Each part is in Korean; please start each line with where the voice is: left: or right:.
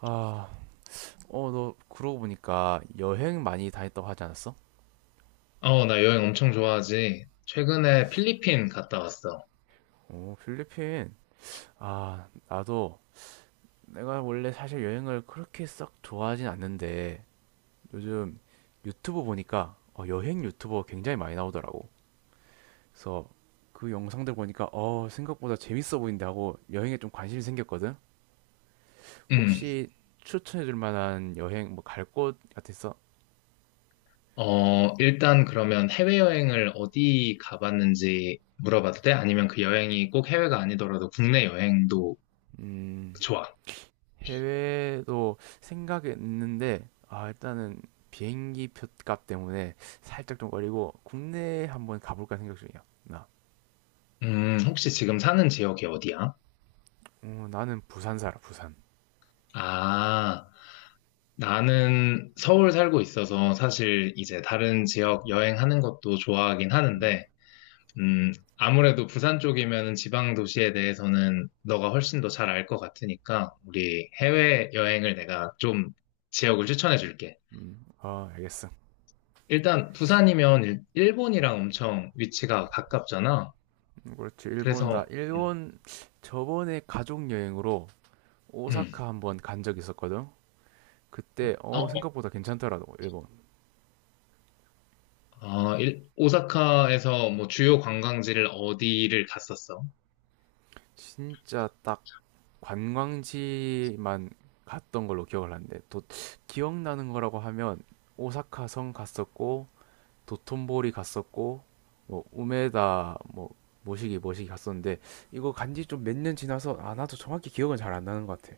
right: 아, 너 그러고 보니까 여행 많이 다녔다고 하지 않았어?
left: 어, 나 여행 엄청 좋아하지. 최근에 필리핀 갔다 왔어.
right: 오, 필리핀. 나도 내가 원래 사실 여행을 그렇게 썩 좋아하진 않는데 요즘 유튜브 보니까 여행 유튜버 굉장히 많이 나오더라고. 그래서 그 영상들 보니까 생각보다 재밌어 보인다 하고 여행에 좀 관심이 생겼거든.
left: 음.
right: 혹시 추천해 줄 만한 여행 뭐 갈 곳 같았어?
left: 어, 일단 그러면 해외여행을 어디 가봤는지 물어봐도 돼? 아니면 그 여행이 꼭 해외가 아니더라도 국내 여행도
right: 음,
left: 좋아.
right: 해외도 생각이 있는데, 일단은 비행기 표값 때문에 살짝 좀 걸리고, 국내에 한번 가볼까 생각 중이야, 나.
left: 혹시 지금 사는 지역이 어디야?
right: 어, 나는 부산 살아, 부산.
left: 아, 나는 서울 살고 있어서 사실 이제 다른 지역 여행하는 것도 좋아하긴
right: 음,
left: 하는데, 음, 아무래도 부산 쪽이면 지방 도시에 대해서는 너가 훨씬 더 잘 알 것 같으니까 우리 해외 여행을 내가 좀 지역을 추천해 줄게.
right: 아, 알겠어.
left: 일단 부산이면 일본이랑 엄청 위치가 가깝잖아.
right: 그렇지, 일본,
left: 그래서 음,
right: 일본 저번에 가족 여행으로
left: 음.
right: 오사카 한번 간 적 있었거든? 그때,
left: 어,
right: 생각보다 괜찮더라고, 일본.
left: 오사카에서 뭐 주요 관광지를 어디를 갔었어?
right: 진짜 딱 관광지만 갔던 걸로 기억을 하는데 기억나는 거라고 하면 오사카 성 갔었고 도톤보리 갔었고 뭐 우메다 뭐 모시기 갔었는데 이거 간지 좀 몇 년 지나서 아 나도 정확히 기억은 잘 안 나는 것 같아.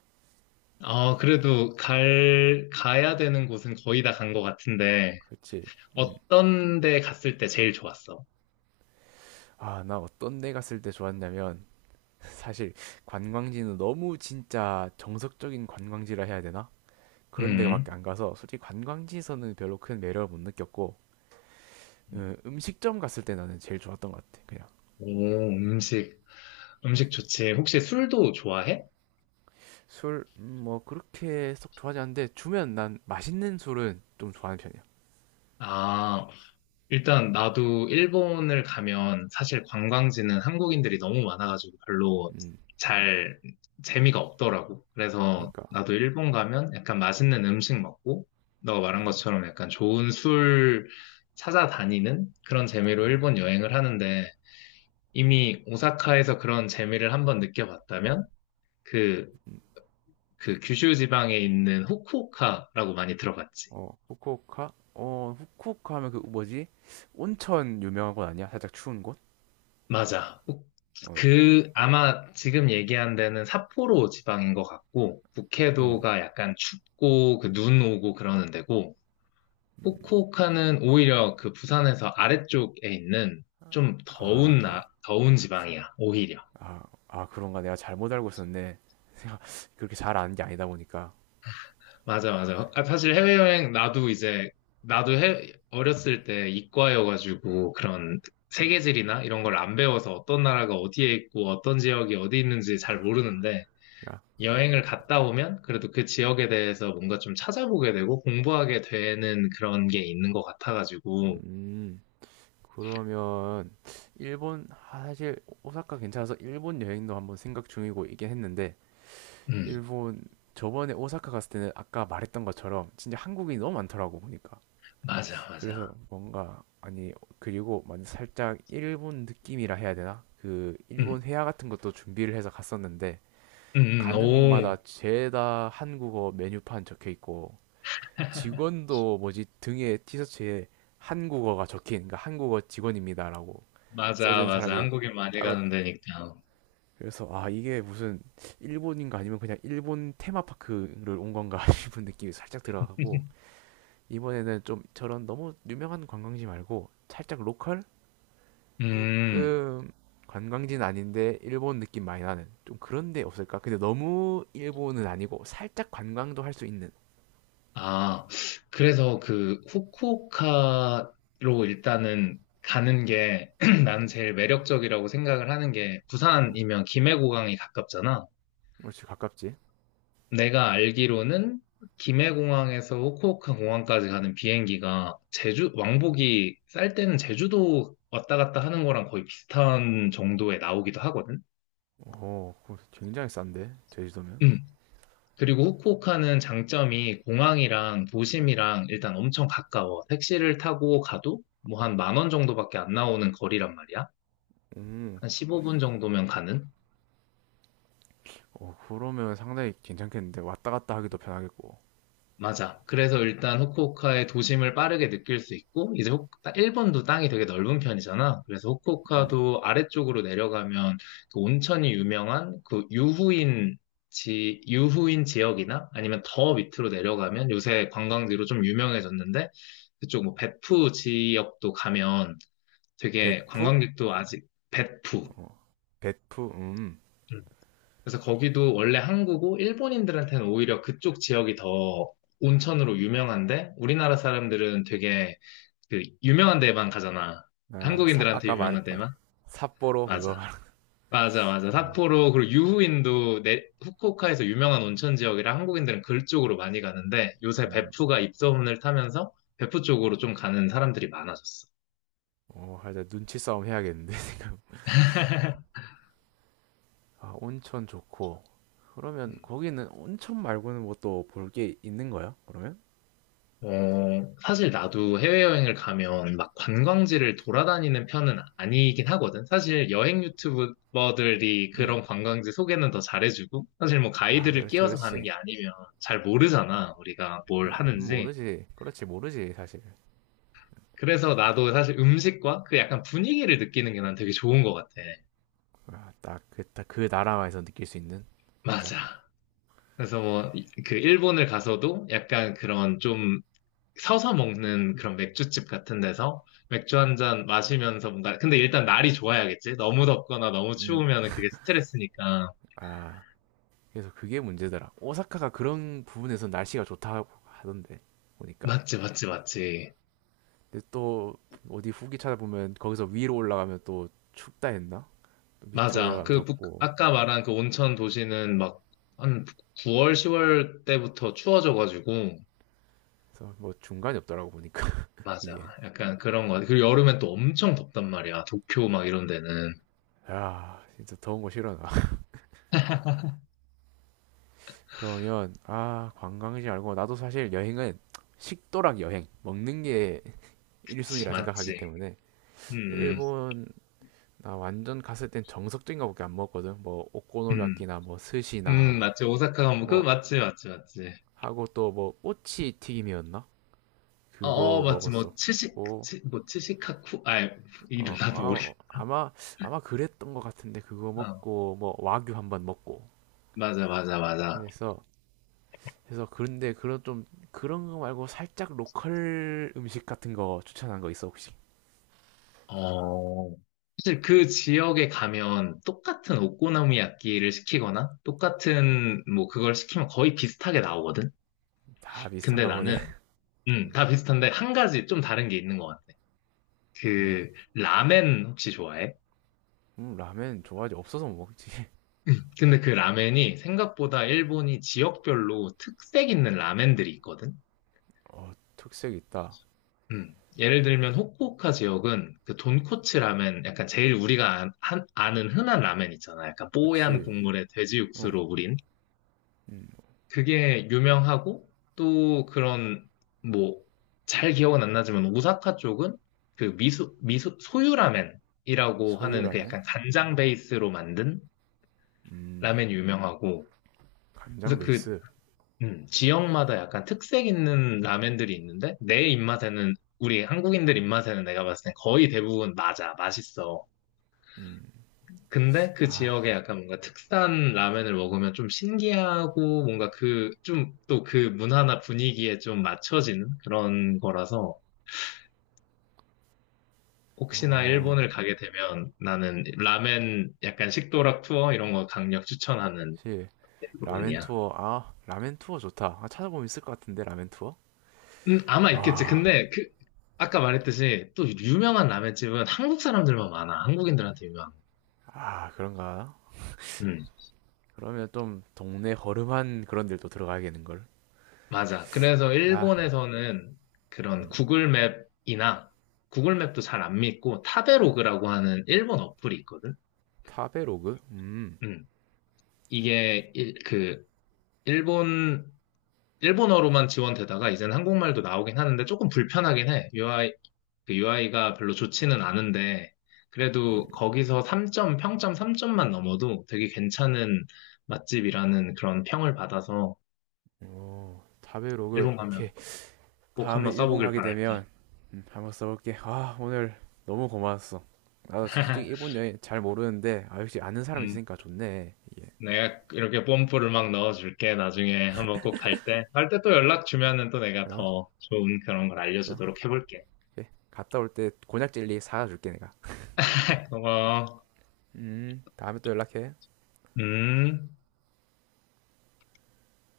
left: 아, 그래도 갈, 가야 되는 곳은 거의 다 간 것 같은데
right: 그렇지. 음.
left: 어떤 데 갔을 때 제일 좋았어?
right: 아, 나 어떤 데 갔을 때 좋았냐면 사실 관광지는 너무 진짜 정석적인 관광지라 해야 되나? 그런 데밖에
left: 음.
right: 안 가서 솔직히 관광지에서는 별로 큰 매력을 못 느꼈고 어, 음식점 갔을 때 나는 제일 좋았던 것 같아, 그냥.
left: 오, 음식, 음식 좋지. 혹시 술도 좋아해?
right: 술 뭐 그렇게 썩 좋아하지 않는데 주면 난 맛있는 술은 좀 좋아하는 편이야.
left: 아, 일단 나도 일본을 가면 사실 관광지는 한국인들이 너무 많아가지고 별로
right: 음,
left: 잘 재미가 없더라고. 그래서
right: 그러니까
left: 나도 일본 가면 약간 맛있는 음식 먹고, 너가 말한
right: 음,
left: 것처럼 약간 좋은 술 찾아다니는 그런 재미로
right: 어,
left: 일본 여행을 하는데, 이미 오사카에서 그런 재미를 한번 느껴봤다면, 그, 그 규슈 지방에 있는 후쿠오카라고 많이 들어봤지.
right: 어 후쿠오카 후쿠오카 하면 그 뭐지 온천 유명한 곳 아니야? 살짝 추운 곳?
left: 맞아.
right: 어,
left: 그, 아마 지금 얘기한 데는 삿포로 지방인 것 같고,
right: 응,
left: 북해도가 약간 춥고, 그 눈 오고 그러는 데고,
right: 음,
left: 후쿠오카는 오히려 그 부산에서 아래쪽에 있는 좀 더운
right: 아,
left: 더운 지방이야, 오히려.
right: 아, 아 그런가? 내가 잘못 알고 있었네. 내가 그렇게 잘 아는 게 아니다 보니까.
left: 맞아, 맞아. 아, 사실 해외여행, 나도 이제, 나도 해, 어렸을 때 이과여가지고, 그런
right: 음,
left: 세계지리나 이런 걸 안 배워서 어떤 나라가 어디에 있고, 어떤 지역이 어디 있는지 잘 모르는데,
right: 야,
left: 여행을 갔다 오면 그래도 그 지역에 대해서 뭔가 좀 찾아보게 되고 공부하게 되는 그런 게 있는 것 같아가지고,
right: 음. 그러면 일본 사실 오사카 괜찮아서 일본 여행도 한번 생각 중이고 이긴 했는데
left: 음,
right: 일본 저번에 오사카 갔을 때는 아까 말했던 것처럼 진짜 한국인이 너무 많더라고 보니까
left: 맞아,
right: 그래서
left: 맞아.
right: 뭔가 아니 그리고 만 살짝 일본 느낌이라 해야 되나 그
left: 음,
right: 일본 회화 같은 것도 준비를 해서 갔었는데 가는
left: 오,
right: 곳마다 죄다 한국어 메뉴판 적혀 있고 직원도 뭐지 등에 티셔츠에 한국어가 적힌 그러니까 한국어 직원입니다라고 써져
left: 맞아,
right: 있는
left: 맞아.
right: 사람이
left: 한국인 많이
right: 따로
left: 가는 데니까.
right: 그래서 아 이게 무슨 일본인가 아니면 그냥 일본 테마파크를 온 건가 싶은 느낌이 살짝 들어가고 이번에는 좀 저런 너무 유명한 관광지 말고 살짝 로컬
left: 음,
right: 조금 관광지는 아닌데 일본 느낌 많이 나는 좀 그런 데 없을까? 근데 너무 일본은 아니고 살짝 관광도 할 수 있는.
left: 아, 그래서 그 후쿠오카로 일단은 가는 게 나는 제일 매력적이라고 생각을 하는 게
right: 어,
left: 부산이면 김해고강이 가깝잖아.
right: 역시 가깝지?
left: 내가 알기로는 김해공항에서 후쿠오카 공항까지 가는 비행기가 제주, 왕복이 쌀 때는 제주도 왔다 갔다 하는 거랑 거의 비슷한 정도에 나오기도 하거든?
right: 어 그거 굉장히 싼데 제주도면.
left: 음. 그리고 후쿠오카는 장점이 공항이랑 도심이랑 일단 엄청 가까워. 택시를 타고 가도 뭐 한 만원 정도밖에 안 나오는 거리란 말이야.
right: 음,
left: 한 15분 정도면 가는?
right: 어, 그러면 상당히 괜찮겠는데 왔다 갔다 하기도 편하겠고.
left: 맞아. 그래서 일단 후쿠오카의 도심을 빠르게 느낄 수 있고, 이제 일본도 땅이 되게 넓은 편이잖아. 그래서
right: 음.
left: 후쿠오카도 아래쪽으로 내려가면 그 온천이 유명한 그 유후인 유후인 지역이나 아니면 더 밑으로 내려가면 요새 관광지로 좀 유명해졌는데, 그쪽 뭐 베푸 지역도 가면 되게
right: 베프?
left: 관광객도 아직 베푸.
right: 어, 베프,
left: 음. 그래서 거기도 원래 한국고 일본인들한테는 오히려 그쪽 지역이 더 온천으로 유명한데 우리나라 사람들은 되게 그 유명한 데만 가잖아. 한국인들한테
right: 아까
left: 유명한
right: 말했던
left: 데만?
right: 삿포로 그거
left: 맞아.
right: 말,
left: 맞아, 맞아.
right: 어,
left: 삿포로 그리고 유후인도 후쿠오카에서 유명한 온천 지역이라 한국인들은 그쪽으로 많이 가는데 요새
right: 음,
left: 베프가 입소문을 타면서 베프 쪽으로 좀 가는 사람들이 많아졌어.
right: 어, 하자 눈치 싸움 해야겠는데 지금. 아, 온천 좋고. 그러면
left: 음.
right: 거기는 온천 말고는 뭐 또 볼 게 있는 거야? 그러면?
left: 어, 사실 나도 해외여행을 가면 막 관광지를 돌아다니는 편은 아니긴 하거든. 사실 여행 유튜버들이
right: 음,
left: 그런 관광지 소개는 더 잘해주고, 사실 뭐
right: 아,
left: 가이드를
right: 그렇지,
left: 끼워서 가는
right: 그렇지.
left: 게 아니면 잘 모르잖아, 우리가 뭘 하는지.
right: 모르지, 그렇지, 모르지 사실.
left: 그래서 나도 사실 음식과 그 약간 분위기를 느끼는 게 난 되게 좋은 것 같아.
right: 아, 딱 딱 그 나라만에서 느낄 수 있는, 진짜.
left: 맞아. 그래서 뭐, 그 일본을 가서도 약간 그런 좀 서서 먹는 그런 맥주집 같은 데서 맥주 한 잔 마시면서 뭔가, 근데 일단 날이 좋아야겠지? 너무 덥거나 너무
right: 음,
left: 추우면 그게 스트레스니까.
right: 아, 그래서 그게 문제더라. 오사카가 그런 부분에서 날씨가 좋다고 하던데 보니까.
left: 맞지, 맞지, 맞지.
right: 근데 또 어디 후기 찾아보면 거기서 위로 올라가면 또 춥다 했나? 또 밑으로
left: 맞아.
right: 내려가면
left: 그,
right: 덥고
left: 아까 말한 그 온천 도시는 막, 한 9월, 10월 때부터 추워져가지고,
right: 그래서 뭐 중간이 없더라고 보니까
left: 맞아.
right: 이게.
left: 약간 그런 거 같아. 그리고 여름엔 또 엄청 덥단 말이야. 도쿄 막 이런 데는.
right: 야 진짜 더운 거 싫어 나. 그러면 아 관광지 말고 나도 사실 여행은 식도락 여행 먹는 게
left: 그치,
right: 1순위라
left: 맞지.
right: 생각하기 때문에
left: 음, 음,
right: 일본 나 완전 갔을 땐 정석적인 거밖에 안 먹었거든 뭐
left: 음,
right: 오코노미야끼나 뭐 스시나
left: 맞지. 오사카가 뭐, 그,
right: 뭐
left: 맞지, 맞지, 맞지.
right: 하고 또 뭐 꼬치 튀김이었나?
left: 어, 어,
right: 그거
left: 맞지. 뭐,
right: 먹었었고
left: 츠시카쿠? 아, 이름
right: 어,
left: 나도 모르겠
right: 아, 아마 그랬던 것 같은데 그거
left: 어,
right: 먹고 뭐 와규 한번 먹고
left: 맞아, 맞아, 맞아.
right: 해서 그런데 그런 거 말고 살짝 로컬 음식 같은 거 추천한 거 있어 혹시?
left: 어, 사실 그 지역에 가면 똑같은 오코노미야끼를 시키거나
right: 음,
left: 똑같은 뭐 그걸 시키면 거의 비슷하게 나오거든?
right: 다
left: 근데
right: 비슷한가 보네.
left: 나는,
right: 음,
left: 다 비슷한데 한 가지 좀 다른 게 있는 것 같아.
right: 어,
left: 그, 라멘 혹시 좋아해?
right: 라면 좋아하지 없어서 못 먹지.
left: 근데 그 라멘이 생각보다 일본이 지역별로 특색 있는 라멘들이 있거든?
right: 어, 특색 있다.
left: 예를 들면 후쿠오카 지역은 그 돈코츠 라멘, 약간 제일 우리가 아, 아는 흔한 라멘 있잖아. 약간 뽀얀
right: 그렇지.
left: 국물에 돼지
right: 어,
left: 육수로 우린.
right: 음,
left: 그게 유명하고 또 그런 뭐 잘 기억은 안 나지만 오사카 쪽은 그 미소 미소 소유 라멘이라고
right: 소유
left: 하는 그
right: 라면.
left: 약간 간장 베이스로 만든
right: 음,
left: 라멘 이 유명하고
right: 간장
left: 그래서 그
right: 베이스.
left: 지역마다 약간 특색 있는 라면들이 있는데, 내 입맛에는, 우리 한국인들 입맛에는 내가 봤을 땐 거의 대부분 맞아, 맛있어.
right: 음,
left: 근데 그
right: 아,
left: 지역에 약간 뭔가 특산 라면을 먹으면 좀 신기하고, 뭔가 그, 좀 또 그 문화나 분위기에 좀 맞춰지는 그런 거라서, 혹시나
right: 어,
left: 일본을 가게 되면 나는 라멘 약간 식도락 투어 이런 거 강력 추천하는
right: 그렇지. 라멘
left: 부분이야.
right: 투어. 아, 라멘 투어 좋다. 아, 찾아보면 있을 것 같은데 라멘 투어.
left: 아마 있겠지.
right: 와,
left: 근데 그 아까 말했듯이 또 유명한 라멘집은 한국 사람들만 많아. 한국인들한테 유명한.
right: 아, 그런가?
left: 음,
right: 그러면 좀 동네 허름한 그런 데도 들어가야겠는걸?
left: 맞아. 그래서
right: 아,
left: 일본에서는 그런 구글맵이나 구글맵도 잘 안 믿고 타베로그라고 하는 일본 어플이 있거든.
right: 타베로그?
left: 음, 이게 그 일본 일본어로만 지원되다가 이제는 한국말도 나오긴 하는데 조금 불편하긴 해. 유아이 그 UI가 별로 좋지는 않은데, 그래도 거기서 3점, 평점 3점만 넘어도 되게 괜찮은 맛집이라는 그런 평을 받아서
right: 오, 타베로그,
left: 일본 가면
right: 오케이.
left: 꼭
right: 다음에
left: 한번
right: 일본
left: 써보길
right: 가게
left: 바랄게.
right: 되면, 한번 써볼게. 아, 오늘 너무 고마웠어. 나도 솔직히 일본 여행 잘 모르는데, 아, 역시 아는 사람
left: 음,
right: 있으니까 좋네. 예.
left: 내가 이렇게 뽐뿌를 막 넣어줄게. 나중에 한번 꼭 갈 때. 갈 때 또 연락 주면은 또 내가
right: 어?
left: 더 좋은 그런 걸
right: 어?
left: 알려주도록 해볼게.
right: 오케이. 갔다 올 때 곤약 젤리 사다 줄게, 내가.
left: 고마워.
right: 다음에 또 연락해.
left: 음.